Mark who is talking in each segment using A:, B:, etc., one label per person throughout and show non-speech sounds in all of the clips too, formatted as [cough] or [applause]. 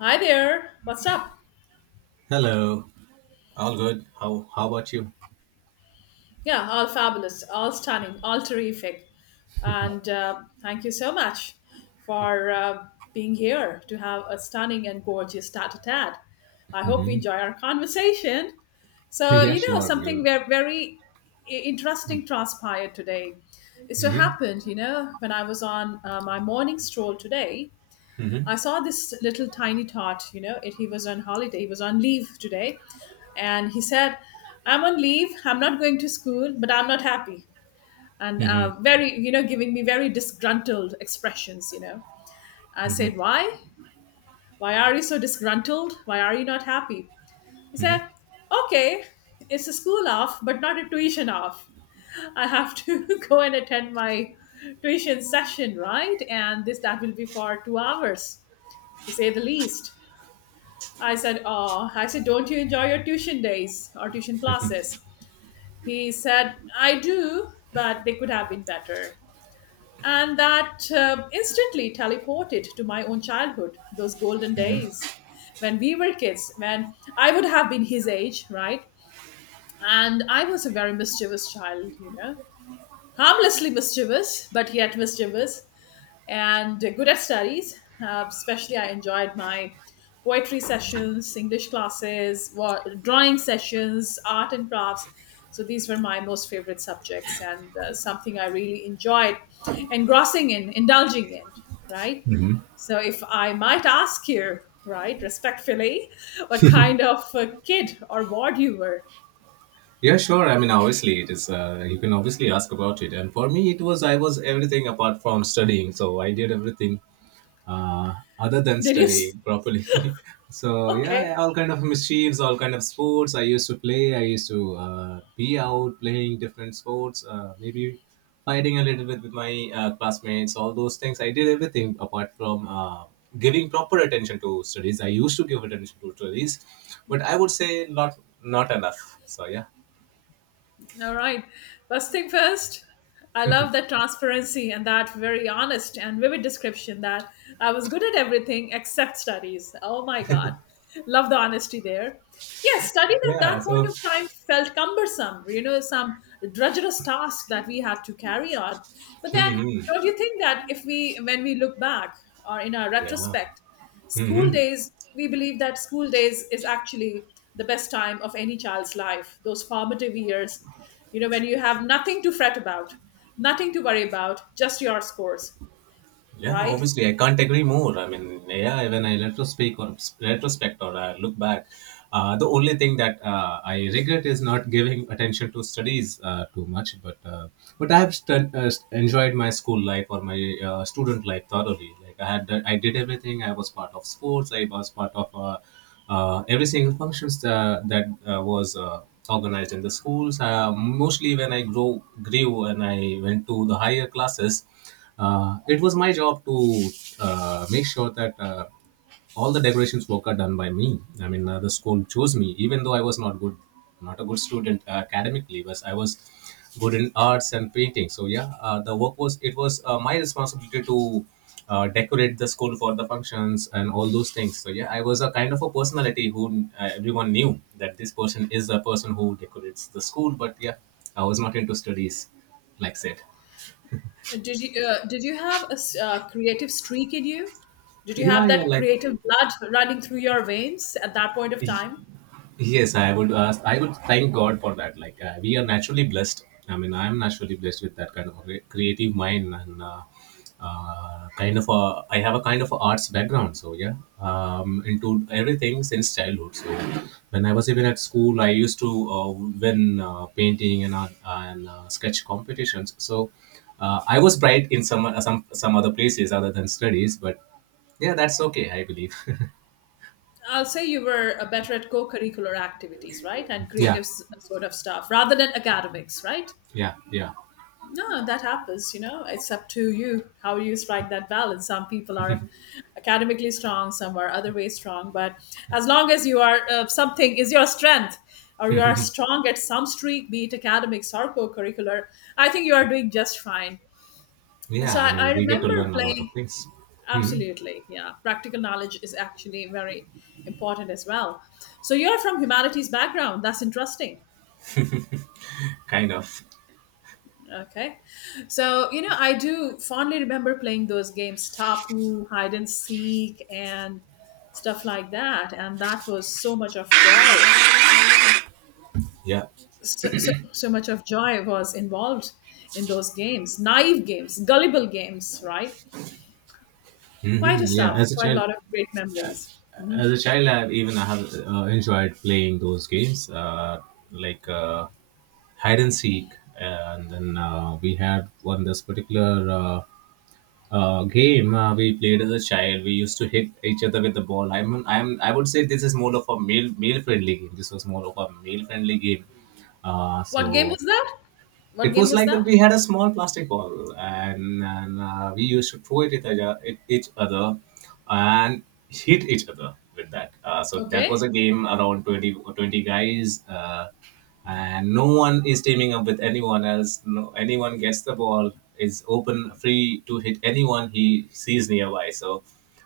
A: Hi there. What's up?
B: Hello. All good. How about you?
A: Yeah, all fabulous, all stunning, all terrific. And Thank you so much for being here to have a stunning and gorgeous tat a tat. I hope we
B: Mm-hmm.
A: enjoy our conversation.
B: [laughs]
A: So,
B: Yeah,
A: you know,
B: sure.
A: something
B: We'll.
A: very, very interesting transpired today. It so
B: Mm-hmm.
A: happened, you know, when I was on my morning stroll today,
B: Mm-hmm.
A: I saw this little tiny tot, you know, it, he was on holiday, he was on leave today. And he said, I'm on leave, I'm not going to school, but I'm not happy. And
B: Mm-hmm.
A: Very, you know, giving me very disgruntled expressions, you know. I
B: Mm-hmm.
A: said, Why? Why are you so disgruntled? Why are you not happy? He said, Okay, it's a school off, but not a tuition off. I have to [laughs] go and attend my tuition session, right? And this, that will be for 2 hours, to say the least. I said, Oh, I said, don't you enjoy your tuition days or tuition classes? He said, I do, but they could have been better. And that instantly teleported to my own childhood, those golden days when we were kids, when I would have been his age, right? And I was a very mischievous child, you know, harmlessly mischievous, but yet mischievous and good at studies. Especially, I enjoyed my poetry sessions, English classes, drawing sessions, art and crafts. So these were my most favorite subjects and something I really enjoyed engrossing in, indulging in, right?
B: Mm-hmm.
A: So if I might ask you, right, respectfully, what kind of kid or ward you were?
B: Yeah, sure. I mean, obviously, it is. You can obviously ask about it. And for me, it was I was everything apart from studying. So I did everything other than
A: Did you? s-
B: studying properly. [laughs]
A: [laughs]
B: So yeah,
A: Okay.
B: all kind of mischiefs, all kind of sports. I used to play. I used to be out playing different sports. Maybe fighting a little bit with my classmates. All those things. I did everything apart from giving proper attention to studies. I used to give attention to studies, but I would say not not enough. So yeah.
A: All right. First thing first, I love that transparency and that very honest and vivid description that I was good at everything except studies. Oh my God. Love the honesty there. Yes, studies at
B: Yeah,
A: that point
B: so
A: of time felt cumbersome, you know, some drudgerous task that we had to carry on. But then, don't
B: mhm.
A: you think that if we, when we look back or in our
B: Yeah.
A: retrospect, school
B: Mhm.
A: days, we believe that school days is actually the best time of any child's life, those formative years, you know, when you have nothing to fret about, nothing to worry about, just your scores,
B: Yeah,
A: right?
B: obviously, I can't agree more. I mean, yeah, when I retrospect or I look back, the only thing that I regret is not giving attention to studies too much. But I have enjoyed my school life or my student life thoroughly. Like I did everything. I was part of sports. I was part of every single functions that was organized in the schools. Mostly when I grow grew and I went to the higher classes. It was my job to make sure that all the decorations work are done by me. I mean, the school chose me, even though I was not good, not a good student academically, but I was good in arts and painting. So yeah, the work was it was my responsibility to decorate the school for the functions and all those things. So yeah, I was a kind of a personality who everyone knew that this person is the person who decorates the school. But yeah, I was not into studies, like said.
A: Did you have a creative streak in you? Did you
B: Yeah,
A: have
B: yeah,
A: that
B: like
A: creative blood running through your veins at that point of time?
B: Yes, I would ask. I would thank God for that. Like we are naturally blessed. I mean, I am naturally blessed with that kind of a creative mind and kind of a. I have a kind of a arts background. So yeah, into everything since childhood. So when I was even at school, I used to win painting and art and sketch competitions. So I was bright in some other places other than studies, but yeah, that's okay. I believe. [laughs]
A: I'll say you were better at co-curricular activities, right, and creative
B: Yeah,
A: sort of stuff rather than academics, right?
B: yeah, yeah.
A: No, that happens, you know. It's up to you how you strike that balance. Some people are academically strong, some are other ways strong. But as long as you are something is your strength, or you are strong at some streak, be it academics or co-curricular, I think you are doing just fine.
B: Yeah,
A: So
B: I
A: I, I
B: mean, we get to
A: remember
B: learn a lot
A: playing.
B: of things. Hmm.
A: Absolutely, yeah. Practical knowledge is actually very important as well. So you're from humanities background. That's interesting.
B: Kind of.
A: Okay. So, you know, I do fondly remember playing those games, Tapu, hide and seek, and stuff like that. And that was so much of joy.
B: Yeah.
A: So much of joy was involved in those games, naive games, gullible games, right? Quite
B: Hmm.
A: a
B: Yeah.
A: stuff,
B: As a
A: quite a
B: child,
A: lot of great memories.
B: as a child, even I have enjoyed playing those games, like hide and seek, and then we had one this particular game we played as a child. We used to hit each other with the ball. I mean, I would say this is more of a male friendly game. This was more of a male friendly game. Uh,
A: What game
B: so
A: was that? What
B: it
A: game
B: was
A: was
B: like
A: that?
B: we had a small plastic ball, and we used to throw it at each other and hit each other with that. So that was
A: Okay.
B: a game around 20, or 20 guys, and no one is teaming up with anyone else. No, anyone gets the ball is open, free to hit anyone he sees nearby. So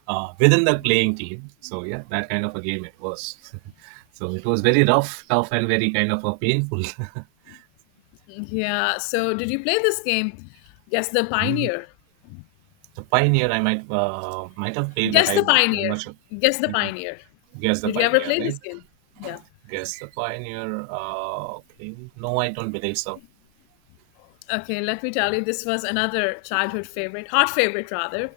B: within the playing team. So yeah, that kind of a game it was. [laughs] So it was very rough, tough, and very kind of a painful.
A: Yeah. So, did you play this game? Guess the
B: [laughs]
A: Pioneer.
B: The Pioneer, I might have played, but
A: Guess the
B: I'm
A: Pioneer.
B: not sure.
A: Guess the Pioneer.
B: Guess the
A: Did you ever
B: Pioneer,
A: play this
B: right?
A: game? Yeah.
B: Guess the Pioneer. Okay. No, I don't believe so.
A: Okay, let me tell you, this was another childhood favorite, hot favorite rather.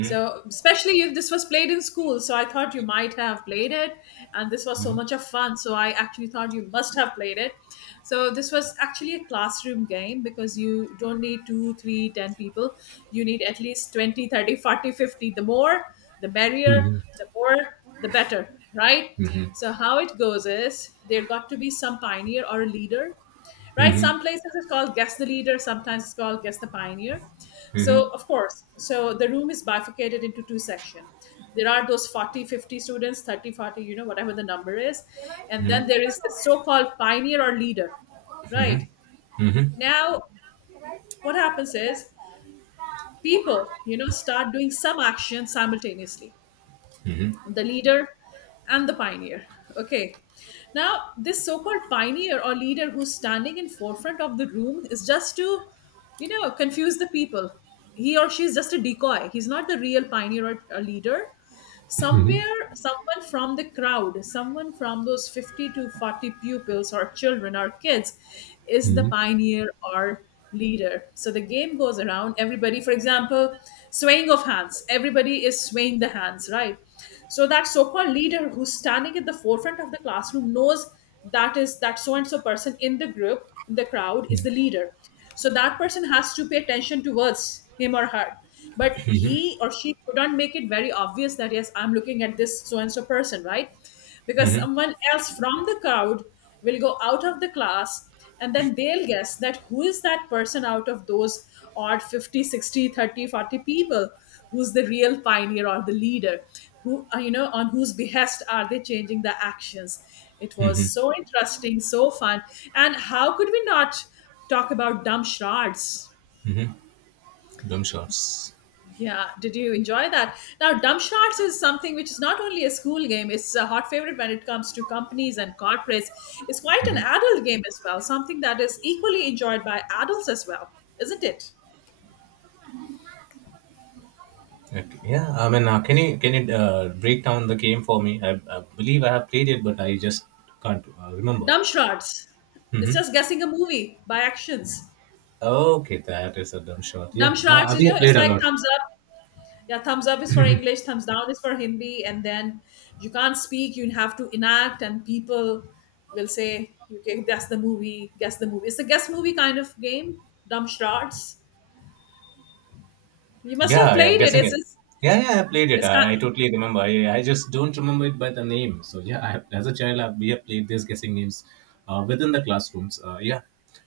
A: So, especially if this was played in school, so I thought you might have played it, and this was so much of fun. So, I actually thought you must have played it. So, this was actually a classroom game because you don't need two, three, ten people. You need at least 20, 30, 40, 50. The more, the merrier,
B: Mhm,
A: the more, the better, right?
B: mhm,
A: So, how it goes is there got to be some pioneer or a leader, right?
B: mhm,
A: Some places it's called guess the leader, sometimes it's called guess the pioneer.
B: mhm,
A: So, of course, so the room is bifurcated into two sections. There are those 40, 50 students, 30, 40, you know, whatever the number is. And then there is the so called pioneer or leader, right?
B: mhm,
A: Now, what happens is people, you know, start doing some action simultaneously,
B: mhm,
A: the leader and the pioneer. Okay, now this so-called pioneer or leader who's standing in forefront of the room is just to, you know, confuse the people. He or she is just a decoy, he's not the real pioneer or leader. Somewhere someone from the crowd, someone from those 50 to 40 pupils or children or kids is the
B: mhm.
A: pioneer or leader. So the game goes around everybody, for example, swaying of hands, everybody is swaying the hands, right? So that so-called leader who's standing at the forefront of the classroom knows that is that so and so person in the group in the crowd is the leader. So that person has to pay attention towards him or her, but he or she couldn't make it very obvious that, yes, I'm looking at this so and so person, right? Because someone else from the crowd will go out of the class and then they'll guess that who is that person out of those odd 50, 60, 30, 40 people who's the real pioneer or the leader, who you know, on whose behest are they changing the actions. It was so interesting, so fun. And how could we not talk about dumb shards?
B: Mm-hmm. Dumb shots.
A: Yeah, did you enjoy that? Now, dumb shards is something which is not only a school game, it's a hot favorite when it comes to companies and corporates. It's quite an adult game as well, something that is equally enjoyed by adults as well, isn't it?
B: Okay. Yeah, I mean, can you break down the game for me? I believe I have played it, but I just can't remember.
A: Dumb shards, it's
B: Mm-hmm.
A: just guessing a movie by actions.
B: Okay, that is a dumb shot. Yeah,
A: Dumb shards, you
B: we
A: know,
B: have
A: it's
B: played a
A: like
B: lot.
A: thumbs up. Yeah, thumbs up is for English, thumbs down is for Hindi, and then you can't speak, you have to enact, and people will say, "You can guess the movie, guess the movie." It's a guess movie kind of game. Dumb shards. You must have
B: Yeah, yeah,
A: played it.
B: guessing
A: It's
B: it.
A: it's,
B: Yeah, yeah, I played it.
A: it's kind.
B: I totally remember. I just don't remember it by the name. So yeah, as a child, we have played these guessing games within the classrooms. Yeah,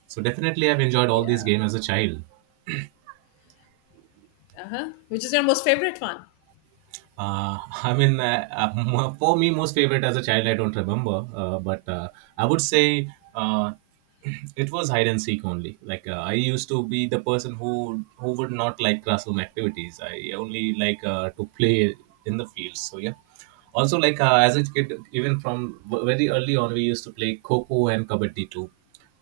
B: so definitely, I've enjoyed all these
A: Yeah.
B: games as a child.
A: Uh huh. Which is your most favorite one?
B: I mean, for me, most favorite as a child, I don't remember, but I would say uh, [clears throat] it was hide and seek only. Like I used to be the person who would not like classroom activities. I only like to play in the fields. So yeah. Also, like as a kid, even from very early on, we used to play kho and kabaddi too.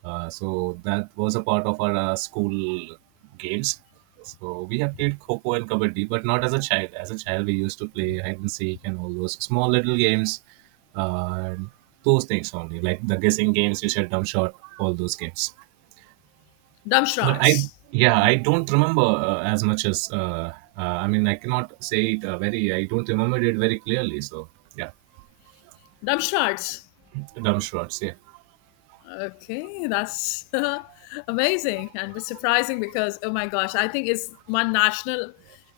B: So that was a part of our school games. So we have played Coco and Kabaddi, but not as a child. As a child, we used to play hide and seek and all those small little games, and those things only, like the guessing games, you said dumb shot, all those games.
A: Dumb
B: But
A: shards.
B: yeah, I don't remember as much as, I mean, I cannot say it very, I don't remember it very clearly. So yeah,
A: Dumb shards.
B: dumb shots, yeah.
A: Okay, that's [laughs] amazing, and it's surprising because oh my gosh, I think it's one national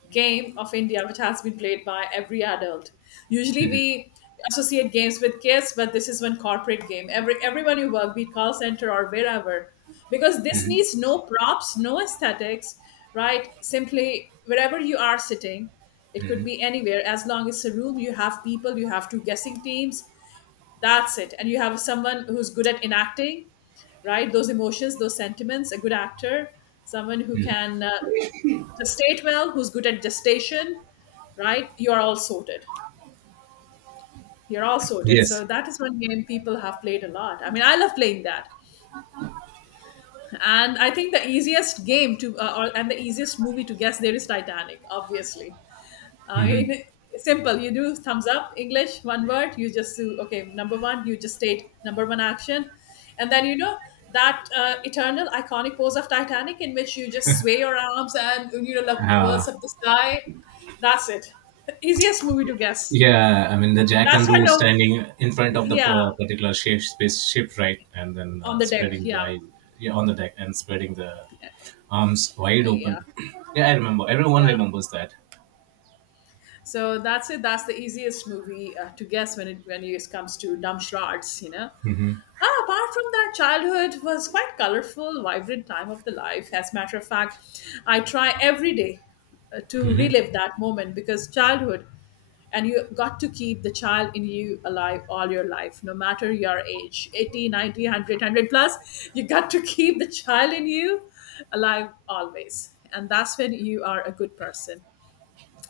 A: game of India which has been played by every adult. Usually we associate games with kids, but this is one corporate game. Everyone you work, be it call center or wherever, because this
B: Hmm.
A: needs no props, no aesthetics, right? Simply wherever you are sitting, it could
B: Hmm.
A: be anywhere. As long as a room, you have people, you have two guessing teams, that's it. And you have someone who's good at enacting, right? Those emotions, those sentiments, a good actor, someone who can gestate well, who's good at gestation, right? You're all sorted. You're all sorted.
B: Yes.
A: So that is one game people have played a lot. I mean, I love playing that. And I think the easiest game to, and the easiest movie to guess there is Titanic, obviously.
B: Mm-hmm.
A: In simple, you do thumbs up, English, one word, you just do, okay, number one, you just state number one action. And then you know that eternal iconic pose of Titanic in which you just sway your arms and, you know, look
B: Uh,
A: towards up the sky. That's it. [laughs] Easiest movie to guess.
B: Yeah, I mean the Jack
A: That's
B: and
A: why,
B: Rose
A: no,
B: standing in front of the
A: yeah,
B: particular shape, spaceship, right, and then
A: on the deck,
B: spreading
A: yeah,
B: the yeah, on the deck and spreading the arms wide
A: yeah,
B: open. [clears throat] Yeah, I remember. Everyone
A: yeah.
B: remembers that.
A: So that's it, that's the easiest movie to guess when it comes to dumb shards, you know.
B: Hmm.
A: Ah, apart from that, childhood was quite colorful, vibrant time of the life. As a matter of fact, I try every day to relive that moment because childhood, and you got to keep the child in you alive all your life, no matter your age, 80, 90, 100, 100 plus. You got to keep the child in you alive always. And that's when you are a good person.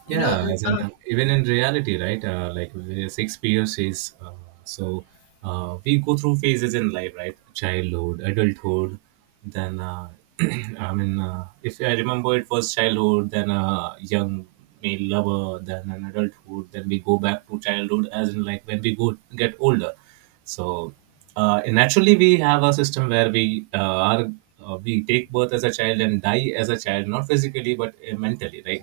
A: You know,
B: Yeah, as in
A: uh,
B: even in reality, right? Like the six POCs. So we go through phases in life, right? Childhood, adulthood, then [clears throat] I mean, if I remember, it was childhood, then young male lover, then an adulthood, then we go back to childhood, as in like when we go get older. So and naturally, we have a system where we take birth as a child and die as a child, not physically but mentally, right?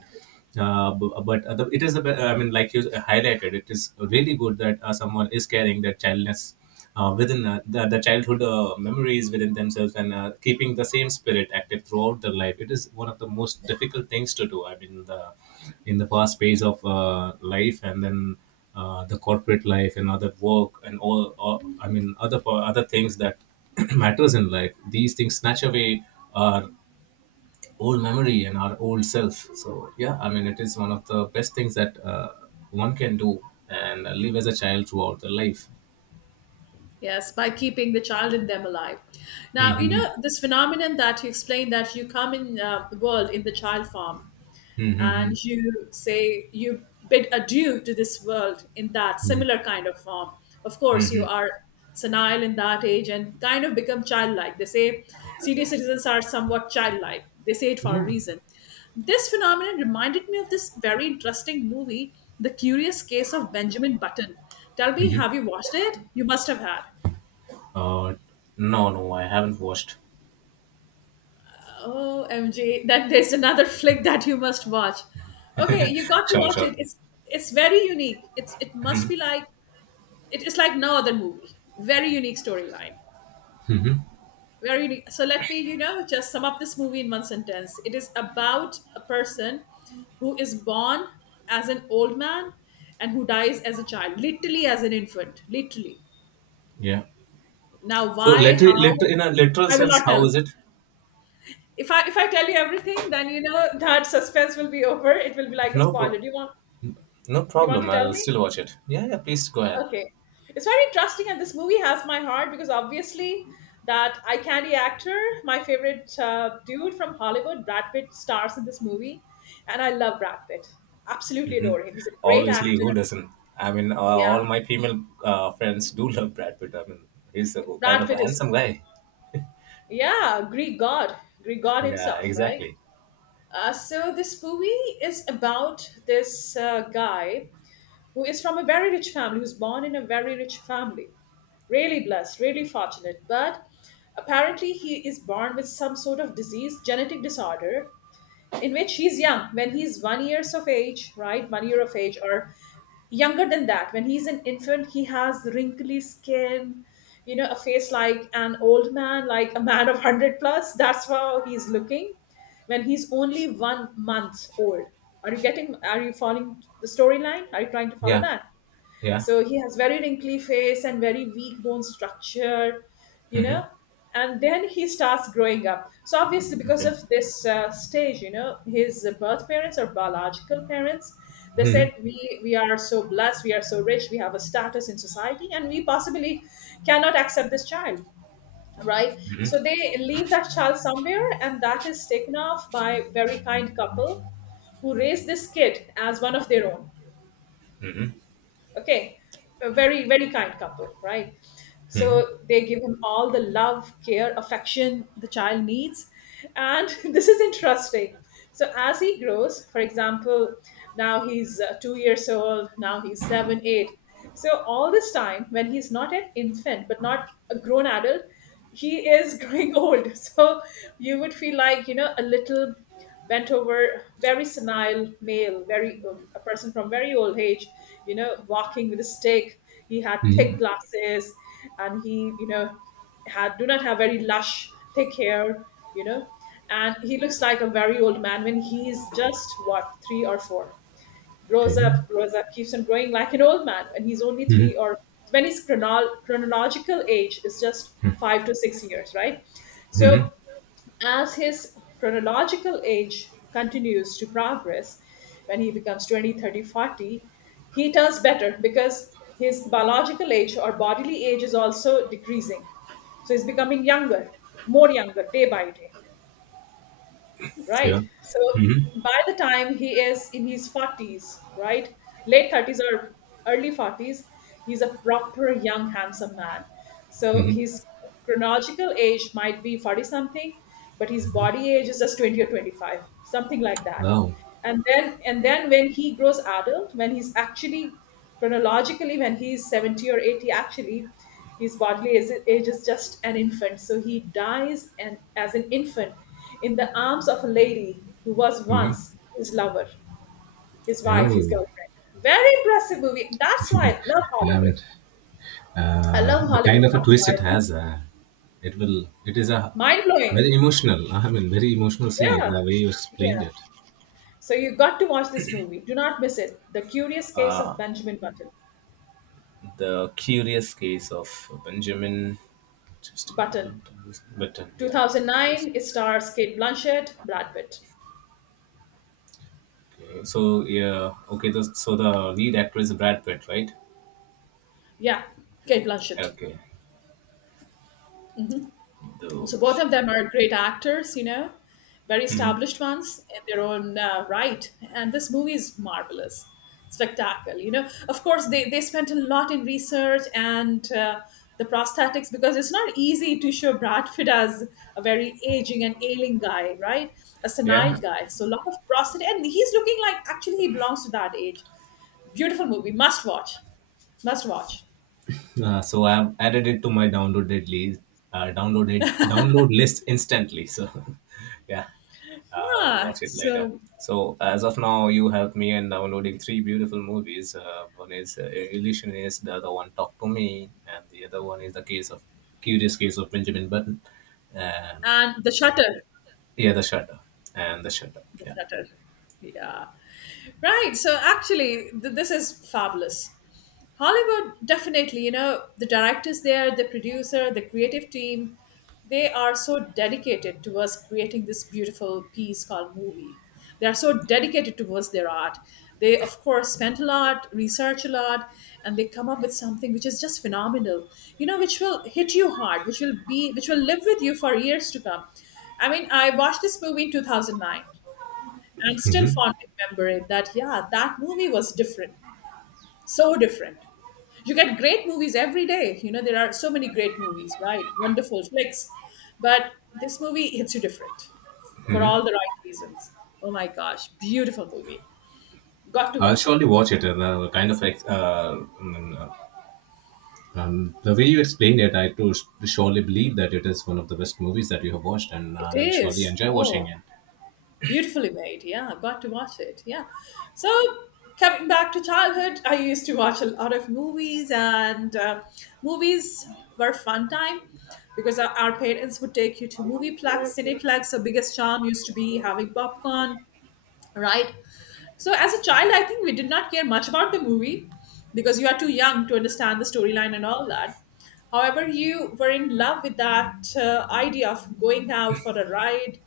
B: But the, it is a be- I mean like you highlighted it is really good that someone is carrying their childness within the childhood memories within themselves, and keeping the same spirit active throughout their life. It is one of the most difficult things to do. I mean the in the fast pace of life, and then the corporate life and other work, and all, I mean, other things that [clears throat] matters in life, these things snatch away our old memory and our old self. So yeah, I mean, it is one of the best things that one can do and live as a child throughout their life.
A: Yes, by keeping the child in them alive. Now, you
B: Mhm.
A: know, this phenomenon that you explained, that you come in the world in the child form, and
B: Mhm.
A: you say you bid adieu to this world in that
B: Mhm.
A: similar kind of form. Of course, you
B: Mhm.
A: are senile in that age and kind of become childlike. They say senior citizens are somewhat childlike, they say it for a
B: Yeah.
A: reason. This phenomenon reminded me of this very interesting movie, The Curious Case of Benjamin Button. Tell me,
B: Mhm.
A: have you watched it? You must have had.
B: Uh, no, no, I haven't watched.
A: Oh, MG, that there's another [laughs] flick that you must watch. Okay, you got to
B: Sure,
A: watch
B: sure.
A: it. It's very unique. It must be like it is like no other movie. Very unique storyline.
B: Mhm.
A: Very unique. So let me, just sum up this movie in one sentence. It is about a person who is born as an old man and who dies as a child, literally as an infant, literally.
B: Yeah.
A: Now,
B: So,
A: why, how,
B: in a literal
A: I will
B: sense,
A: not
B: how
A: tell.
B: is it?
A: If I tell you everything, then you know that suspense will be over. It will be like a
B: No,
A: spoiler.
B: pro-
A: Do you want
B: no
A: do you want
B: problem.
A: to tell
B: I'll
A: me?
B: still watch it. Yeah, yeah. Please go ahead.
A: Okay. It's very interesting, and this movie has my heart because obviously that eye candy actor, my favorite dude from Hollywood, Brad Pitt, stars in this movie, and I love Brad Pitt. Absolutely
B: Hmm.
A: adore him. He's a great
B: Obviously,
A: actor.
B: who doesn't? I mean,
A: Yeah.
B: all my female friends do [laughs] love Brad Pitt. I mean, he's a kind
A: Brad
B: of
A: Pitt
B: a
A: is,
B: handsome guy.
A: yeah, Greek god
B: Yeah,
A: himself, right?
B: exactly.
A: So this movie is about this guy who is from a very rich family, who's born in a very rich family. Really blessed, really fortunate. But apparently, he is born with some sort of disease, genetic disorder, in which he's young when he's 1 years of age, right? 1 year of age, or younger than that, when he's an infant. He has wrinkly skin, you know a face like an old man, like a man of 100 plus. That's how he's looking when he's only 1 month old. Are you following the storyline? Are you trying to follow
B: Yeah,
A: that?
B: yeah.
A: So he has very wrinkly face and very weak bone structure, you
B: Hmm.
A: know. And then he starts growing up. So obviously, because
B: Okay.
A: of this stage, you know, his birth parents or biological parents, they said,
B: Hmm.
A: we are so blessed, we are so rich, we have a status in society, and we possibly cannot accept this child, right? So
B: Hmm.
A: they leave that child somewhere, and that is taken off by very kind couple who raise this kid as one of their own.
B: Hmm.
A: Okay, a very, very kind couple, right? So they give him all the love, care, affection the child needs. And [laughs] this is interesting. So as he grows, for example, now he's 2 years old, now he's seven, eight. So all this time, when he's not an infant, but not a grown adult, he is [laughs] growing old. So you would feel like, you know, a little bent over, very senile male, very a person from very old age, you know, walking with a stick. He had thick
B: Hmm.
A: glasses, and he, you know, had, do not have, very lush thick hair, you know, and he looks like a very old man when he's just what, three or four? grows
B: Okay.
A: up grows up keeps on growing like an old man when he's only
B: Hmm.
A: three, or when his chronological age is just 5 to 6 years, right? So
B: Hmm.
A: as his chronological age continues to progress, when he becomes 20, 30, 40, he does better because his biological age or bodily age is also decreasing. So he's becoming younger, more younger day by day, right?
B: Yeah.
A: So
B: Hmm.
A: by the time he is in his 40s, right? Late 30s or early 40s, he's a proper young, handsome man. So
B: Hmm.
A: his chronological age might be 40 something, but his body age is just 20 or 25, something like that.
B: Wow.
A: And then when he grows adult, when he's actually chronologically, when he's 70 or 80, actually his bodily age is just an infant, so he dies, and as an infant in the arms of a lady who was
B: Hmm.
A: once his lover, his wife, his
B: Oh,
A: girlfriend. Very impressive movie. That's why I love
B: I
A: Hollywood.
B: mean,
A: I love
B: the
A: Hollywood.
B: kind of a
A: That's
B: twist
A: why
B: it
A: it's
B: has, it will. It is a
A: mind-blowing.
B: very emotional. I mean, very emotional scene.
A: Yeah.
B: The way you explained
A: Yeah.
B: it.
A: So you got to watch this movie. Do not miss it. The Curious Case of Benjamin button
B: The Curious Case of Benjamin just a
A: Button.
B: minute, this Button. Yeah, just
A: 2009, it stars Kate Blanchett, Brad Pitt.
B: okay. So yeah, okay. So the lead actor is Brad Pitt, right?
A: Yeah, Kate Blanchett.
B: Okay.
A: So both
B: Okay.
A: of them are great actors, you know, very
B: Hmm.
A: established ones in their own right. And this movie is marvelous, spectacular. You know, of course, they spent a lot in research, and the prosthetics, because it's not easy to show Brad Pitt as a very aging and ailing guy, right? A senile
B: Yeah,
A: guy. So a lot of prosthetic, and he's looking like actually he belongs to that age. Beautiful movie. Must watch. Must watch.
B: So I've added it to my downloaded list, download list instantly. So [laughs] yeah, I'll
A: Yeah.
B: watch it later.
A: So.
B: So as of now, you helped me in downloading three beautiful movies. One is Illusionist, the other one Talk to Me, and the other one is the case of Curious Case of Benjamin Button, and
A: And The Shutter.
B: yeah, The Shutter and The Shutter.
A: The
B: Yeah,
A: Shutter. Yeah. Right. So actually, this is fabulous. Hollywood, definitely, you know, the directors there, the producer, the creative team, they are so dedicated towards creating this beautiful piece called movie. They are so dedicated towards their art. They, of course, spent a lot, research a lot, and they come up with something which is just phenomenal, you know, which will hit you hard, which will be, which will live with you for years to come. I mean, I watched this movie in 2009. I'm still fondly remembering that, yeah, that movie was different, so different. You get great movies every day. You know, there are so many great movies, right? Wonderful flicks. But this movie hits you different for all the right reasons. Oh my gosh, beautiful movie. Got to
B: I'll
A: watch it.
B: surely watch it. And kind of like the way you explained it, I to surely believe that it is one of the best movies that you have watched, and
A: It
B: I'll surely
A: is.
B: enjoy watching
A: Oh.
B: it.
A: Beautifully made. Yeah, I've got to watch it. Yeah. So coming back to childhood, I used to watch a lot of movies, and movies were fun time, because our parents would take you to movieplex, cineplex. The biggest charm used to be having popcorn, right? So as a child, I think we did not care much about the movie because you are too young to understand the storyline and all that. However, you were in love with that idea of going out for a ride,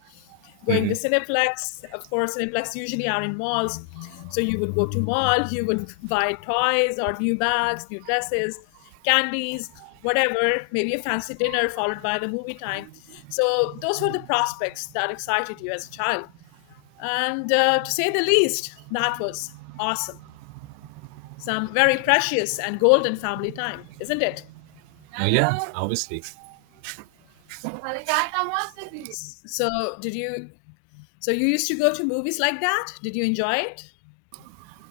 A: going to
B: Mhm.
A: Cineplex. Of course, Cineplex usually are in malls. So you would go to mall, you would [laughs] buy toys or new bags, new dresses, candies, whatever, maybe a fancy dinner followed by the movie time. So those were the prospects that excited you as a child. And to say the least, that was awesome. Some very precious and golden family time, isn't it?
B: Yeah, obviously.
A: So did you so you used to go to movies like that? Did you enjoy it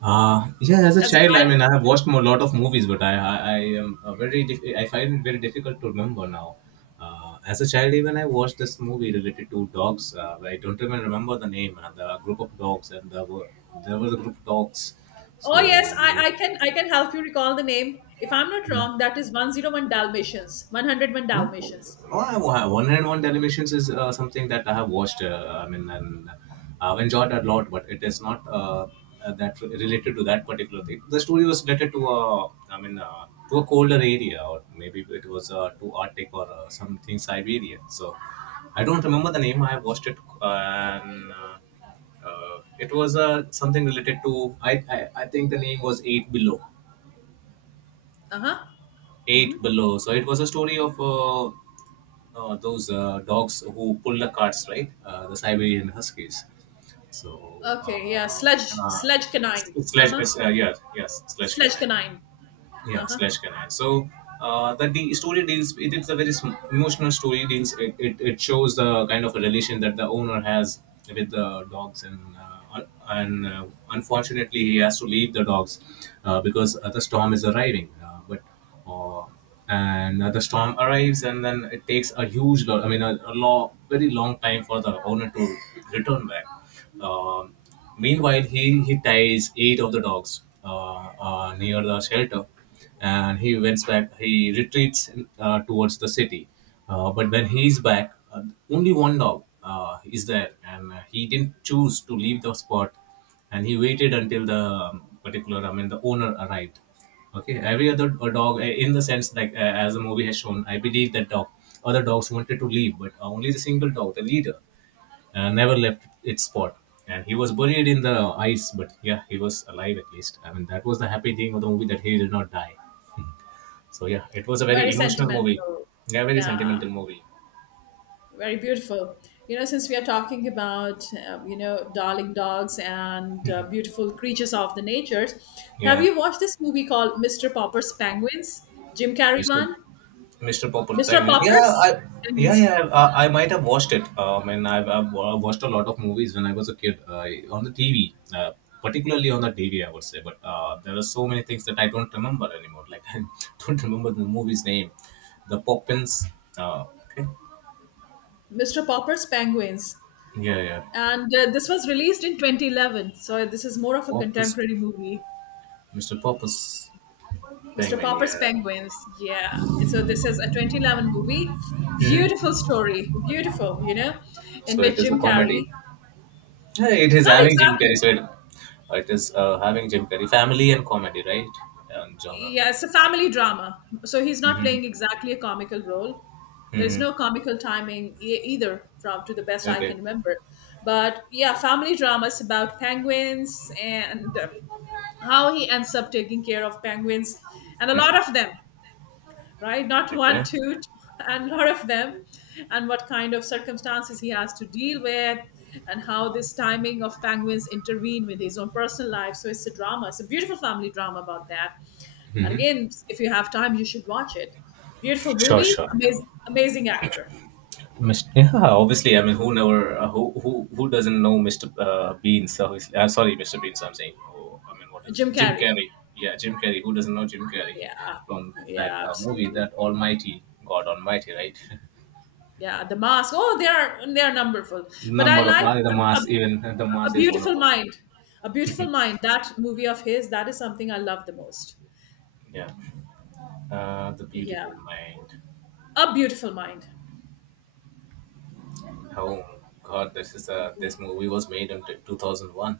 B: Yeah, as a
A: as a
B: child, I
A: child?
B: mean, I have watched a lot of movies, but I am I find it very difficult to remember now. As a child, even I watched this movie related to dogs. But I don't even remember the name. The group of dogs, and there was a group of dogs.
A: Oh yes, I,
B: So
A: I can I can help you recall the name. If I'm not
B: mm,
A: wrong, that is 101 Dalmatians. 101
B: No?
A: Dalmatians.
B: Oh, I have one and one televisions is something that I have watched. I mean, and I've enjoyed a lot, but it is not related to that particular thing. The story was related to I mean, to a colder area, or maybe it was to Arctic or something Siberia. So I don't remember the name. I have watched it, and it was something related to. I think the name was Eight Below.
A: Uh-huh. Hmm.
B: Eight Below. So it was a story of those dogs who pull the carts, right? The Siberian Huskies. So
A: Okay, yeah.
B: uh,
A: Sludge
B: uh,
A: sludge canine.
B: slash,
A: Uh-huh.
B: yeah, yes, slash
A: Sludge
B: canine.
A: canine.
B: Yeah,
A: Uh-huh.
B: slash canine. So the story deals. It is a very emotional story. Deals. It shows the kind of a relation that the owner has with the dogs, and unfortunately he has to leave the dogs, because the storm is arriving. But uh, and The storm arrives, and then it takes I mean, a long, very long time for the owner to return back. Um Meanwhile, he ties eight of the dogs near the shelter, and he went back. He retreats towards the city, but when he's back, only one dog is there, and he didn't choose to leave the spot, and he waited until the particular I mean the owner arrived. Okay, every other dog, in the sense, like, as the movie has shown, I believe that dog other dogs wanted to leave, but only the single dog, the leader, never left its spot, and he was buried in the ice. But yeah, he was alive, at least I mean, that was the happy thing of the movie, that he did not die. So yeah, it was a very
A: Very
B: emotional movie.
A: sentimental.
B: Yeah, very
A: Yeah.
B: sentimental movie.
A: Very beautiful. You know, since we are talking about you know, darling dogs and beautiful creatures of the natures, have
B: Yeah.
A: you watched this movie called Mr. Popper's Penguins? Jim Carrey
B: Mr.
A: one?
B: Mr. Popper
A: Mr.
B: Time. Yeah,
A: Popper's
B: I yeah,
A: Penguins.
B: yeah. I might have watched it. I mean, watched a lot of movies when I was a kid, on the TV, particularly on the TV, I would say. But there are so many things that I don't remember anymore. Like, [laughs] I don't remember the movie's name, the Poppins. Uh, okay.
A: Mr. Popper's Penguins.
B: Yeah, yeah.
A: And this was released in 2011. So this is more of a
B: Poppers,
A: contemporary movie.
B: Mr. Popper's
A: Mr.
B: Penguin.
A: Popper's
B: Yeah.
A: Penguins. Yeah. So this is a 2011 movie. Beautiful
B: hmm
A: story. Beautiful, you know, in
B: So it
A: which
B: is a
A: Jim
B: comedy.
A: Carrey,
B: Yeah, it is
A: not
B: having Jim Carrey
A: exactly,
B: said. It is having Jim Carrey family and comedy, right? And genre.
A: yeah, it's a family drama. So he's not
B: Mm-hmm.
A: playing exactly a comical role. There is
B: Mm-hmm.
A: no comical timing either, from to the best I
B: Okay.
A: can remember. But yeah, family drama is about penguins, and. How he ends up taking care of penguins and a lot
B: Mm-hmm.
A: of them, right? Not one,
B: Okay.
A: two, [laughs] and a lot of them, and what kind of circumstances he has to deal with, and how this timing of penguins intervene with his own personal life. So it's a drama. It's a beautiful family drama about that. And
B: Mm-hmm.
A: again, if you have time, you should watch it. Beautiful
B: Sure,
A: movie,
B: sure.
A: amazing, amazing actor,
B: Mr. Yeah, obviously. I mean, who never, uh, who doesn't know Mr. Beans? Obviously, sorry, Mr. Beans, I'm saying. Oh, I mean, what is
A: Jim
B: Jim
A: Carrey.
B: Carrey? Yeah, Jim Carrey. Who doesn't know Jim Carrey
A: Yeah,
B: [laughs] from that
A: yeah,
B: movie,
A: absolutely.
B: that Almighty God Almighty, right? [laughs]
A: Yeah, the mask. Oh, they are numberful. But I
B: Number of
A: like
B: the mass, even the
A: A
B: mass is one of
A: Beautiful
B: them.
A: Mind. A Beautiful Mind. That movie of his, that is something I love the most.
B: Yeah. The
A: Yeah.
B: Beautiful Mind.
A: A Beautiful Mind.
B: Oh God, this is a
A: Yeah.
B: this movie was made in 2001.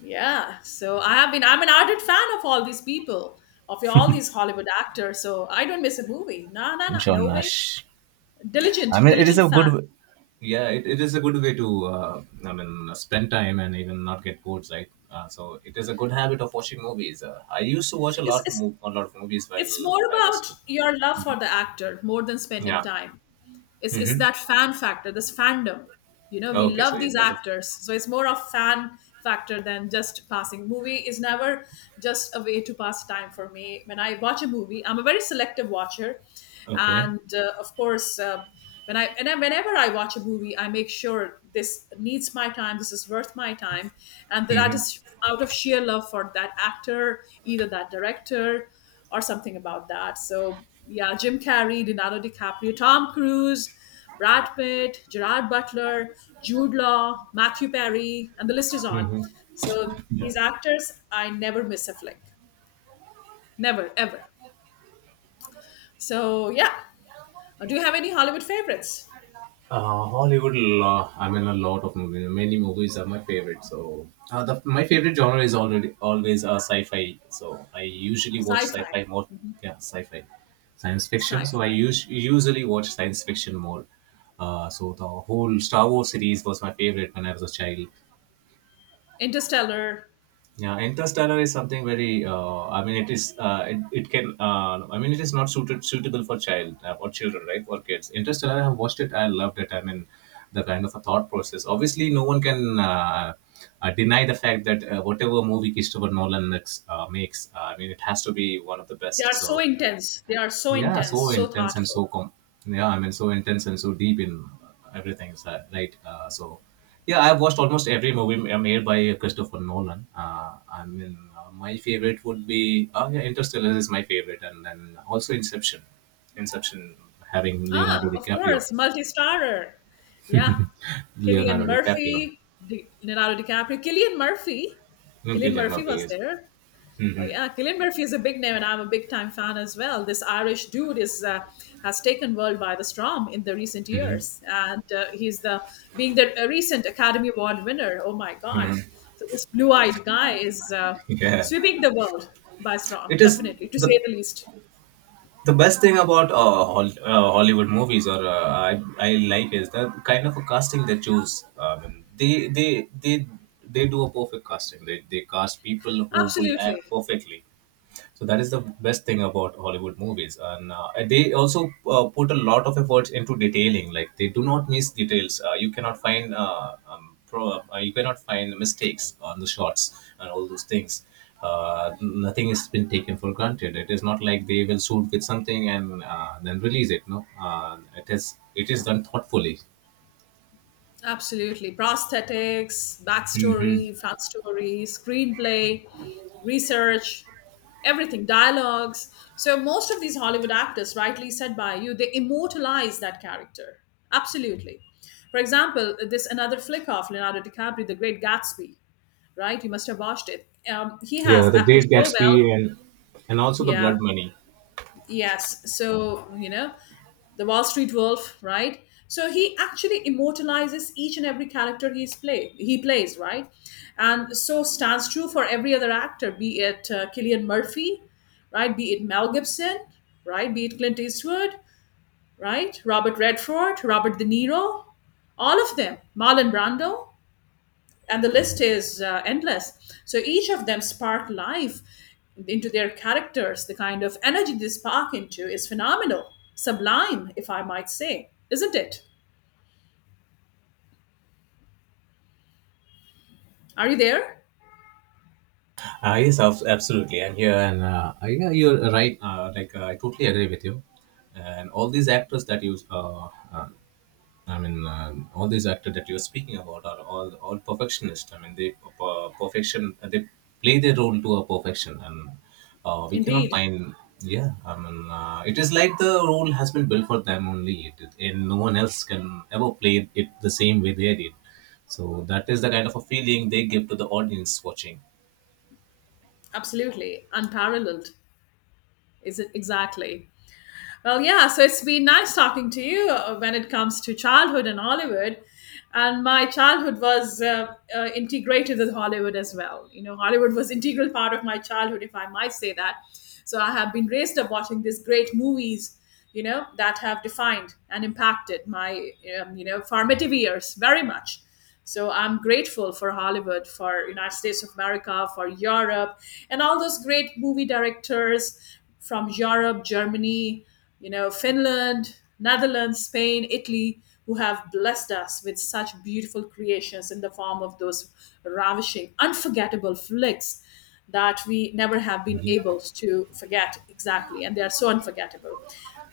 A: Yeah. So I'm an ardent fan of all these people, of all these Hollywood actors. So I don't miss a movie. No, no, no.
B: John
A: No way.
B: Nash. I
A: Diligent,
B: mean, it is
A: diligent
B: a
A: fan.
B: good. Yeah, it is a good way to, I mean, spend time and even not get bored, right? So it is a good habit of watching movies. I used to watch
A: It's, it's,
B: a lot of movies
A: it's
B: while
A: more
B: I was
A: about
B: kid.
A: your love for
B: Mhm.
A: the actor more than spending
B: Yeah.
A: time. It's
B: Mm-hmm.
A: that fan factor, this fandom, you know, we
B: Okay, so
A: love
B: it-
A: these
B: there's a
A: actors, so it's more of fan factor than just passing. Movie is never just a way to pass time for me. When I watch a movie, I'm a very selective watcher,
B: Okay.
A: and of course, when whenever I watch a movie, I make sure this needs my time, this is worth my time, and that
B: Mm-hmm.
A: is out of sheer love for that actor, either that director, or something about that. So yeah, Jim Carrey, Leonardo DiCaprio, Tom Cruise, Brad Pitt, Gerard Butler, Jude Law, Matthew Perry, and the list is on.
B: Mm-hmm.
A: So
B: Yeah.
A: these actors, I never miss a flick, never ever. So yeah. Do you have any Hollywood favorites?
B: Hollywood, I mean, a lot of movies. Many movies are my favorite. So, my favorite genre is already always sci-fi. So, I usually watch
A: Sci-fi,
B: sci-fi more. Yeah, sci-fi, science fiction. So, I
A: sci-fi,
B: us- usually watch science fiction more. So, the whole Star Wars series was my favorite when I was a child.
A: Interstellar.
B: Yeah, Interstellar is something very. I mean, it is. It can. I mean, it is not suited suitable for children, right? For kids. Interstellar. I have watched it. I loved it. I mean, the kind of a thought process. Obviously, no one can deny the fact that whatever movie Christopher Nolan makes, makes. I mean, it has to be one of the
A: They are
B: best.
A: so
B: So
A: intense. They are so
B: yeah,
A: intense,
B: so
A: so
B: intense and so
A: thoughtful.
B: com yeah, I mean, so intense and so deep in everything, is that right? So, yeah, I've watched almost every movie made by Christopher Nolan. I mean, my favorite would be, oh yeah, Interstellar is my favorite, and then also Inception. Inception, having Leonardo
A: Ah, of
B: DiCaprio.
A: course, multi-starrer. Yeah,
B: [laughs]
A: Killian
B: Leonardo DiCaprio.
A: Murphy, Leonardo DiCaprio. Killian Murphy. Killian
B: Cillian
A: Murphy
B: Murphy
A: was
B: is.
A: there. Oh
B: Hmm.
A: yeah, Killian Murphy is a big name, and I'm a big time fan as well. This Irish dude is has taken world by the storm in the recent
B: Hmm.
A: years, and he's the being the a recent Academy Award winner. Oh my God!
B: Hmm.
A: So this blue-eyed guy is
B: Yeah,
A: sweeping the world by storm,
B: it is
A: definitely to say
B: the
A: the least.
B: the best thing about Hollywood movies, or I like, is the kind of a casting they choose. I mean, they do a perfect casting. They cast people who will act
A: Absolutely.
B: perfectly. So that is the best thing about Hollywood movies, and they also put a lot of efforts into detailing. Like, they do not miss details. You cannot find mistakes on the shots and all those things. Nothing has been taken for granted. It is not like they will shoot with something and then release it. No, it is done thoughtfully.
A: Absolutely. Prosthetics,
B: Hmm.
A: backstory, fan story, screenplay, research, everything, dialogues. So most of these Hollywood actors, rightly said by you, they immortalize that character. Absolutely. For example, this another flick of Leonardo DiCaprio, The Great Gatsby, right? You must have watched it. He
B: Yeah,
A: has
B: the
A: acted
B: Great
A: so well.
B: Gatsby, and also the
A: Yeah.
B: Blood Money.
A: Yes. So, you know, the Wall Street Wolf, right? So he actually immortalizes each and every character he plays, right? And so stands true for every other actor, be it Killian Murphy, right? Be it Mel Gibson, right? Be it Clint Eastwood, right? Robert Redford, Robert De Niro, all of them. Marlon Brando, and the list is endless. So each of them spark life into their characters. The kind of energy they spark into is phenomenal, sublime, if I might say. Isn't it? Are you there?
B: Yes, absolutely. And here, and Yeah, you're right. Like, I totally agree with you. And all these actors that you, uh, I mean, all these actors that you're speaking about are all perfectionists. I mean, they perfection. They play their role to a perfection, and we cannot
A: Indeed.
B: find. Yeah, I mean, it is like the role has been built for them only, and no one else can ever play it the same way they did. So that is the kind of a feeling they give to the audience watching.
A: Absolutely unparalleled. Is it? Exactly. Well, yeah, so it's been nice talking to you when it comes to childhood and Hollywood. And my childhood was integrated with Hollywood as well. You know, Hollywood was integral part of my childhood, if I might say that. So I have been raised up watching these great movies, you know, that have defined and impacted my, you know, formative years very much. So I'm grateful for Hollywood, for United States of America, for Europe, and all those great movie directors from Europe, Germany, you know, Finland, Netherlands, Spain, Italy, who have blessed us with such beautiful creations in the form of those ravishing, unforgettable flicks that we never have been
B: Mhm.
A: able to forget exactly, and they are so unforgettable.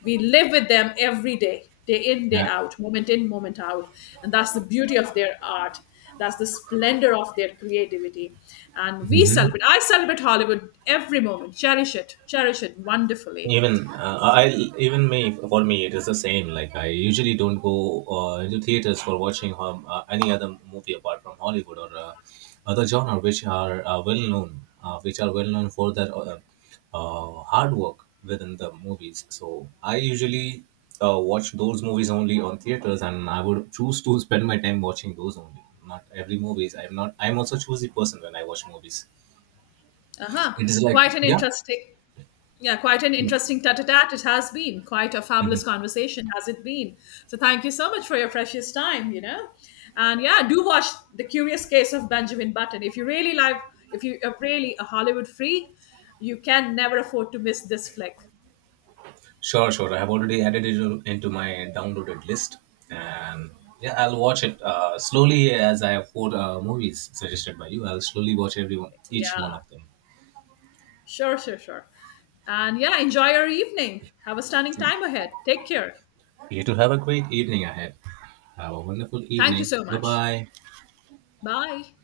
A: We live with them every day, day in, day
B: Yeah.
A: out, moment in, moment out, and that's the beauty of their art. That's the splendor of their creativity. And we
B: Hmm.
A: celebrate, I celebrate Hollywood every moment, cherish it wonderfully.
B: even I even me For me, it is the same. Like, I usually don't go into theaters for watching any other movie apart from Hollywood or other genre which are well known for their hard work within the movies. So I usually watch those movies only on theaters, and I would choose to spend my time watching those only. Not every movies I'm not I'm also choosy person when I watch movies.
A: Uh huh.
B: It is like,
A: Quite an
B: yeah,
A: interesting. Yeah, quite an
B: yeah.
A: interesting tat a tat it has been. Quite a fabulous
B: Mm-hmm.
A: conversation has it been. So thank you so much for your precious time. And yeah, do watch The Curious Case of Benjamin Button. If you are really a Hollywood free, you can never afford to miss this flick.
B: Sure, sure. I have already added it into my downloaded list, and yeah, I'll watch it slowly, as I have four movies suggested by you. I'll slowly watch every one, each
A: Yeah.
B: one of them.
A: Sure, sure, sure. And yeah, enjoy your evening. Have a stunning time ahead. Take care.
B: You to have a great evening ahead. Have a wonderful
A: Thank you
B: evening.
A: so
B: Bye
A: much.
B: bye.
A: Bye.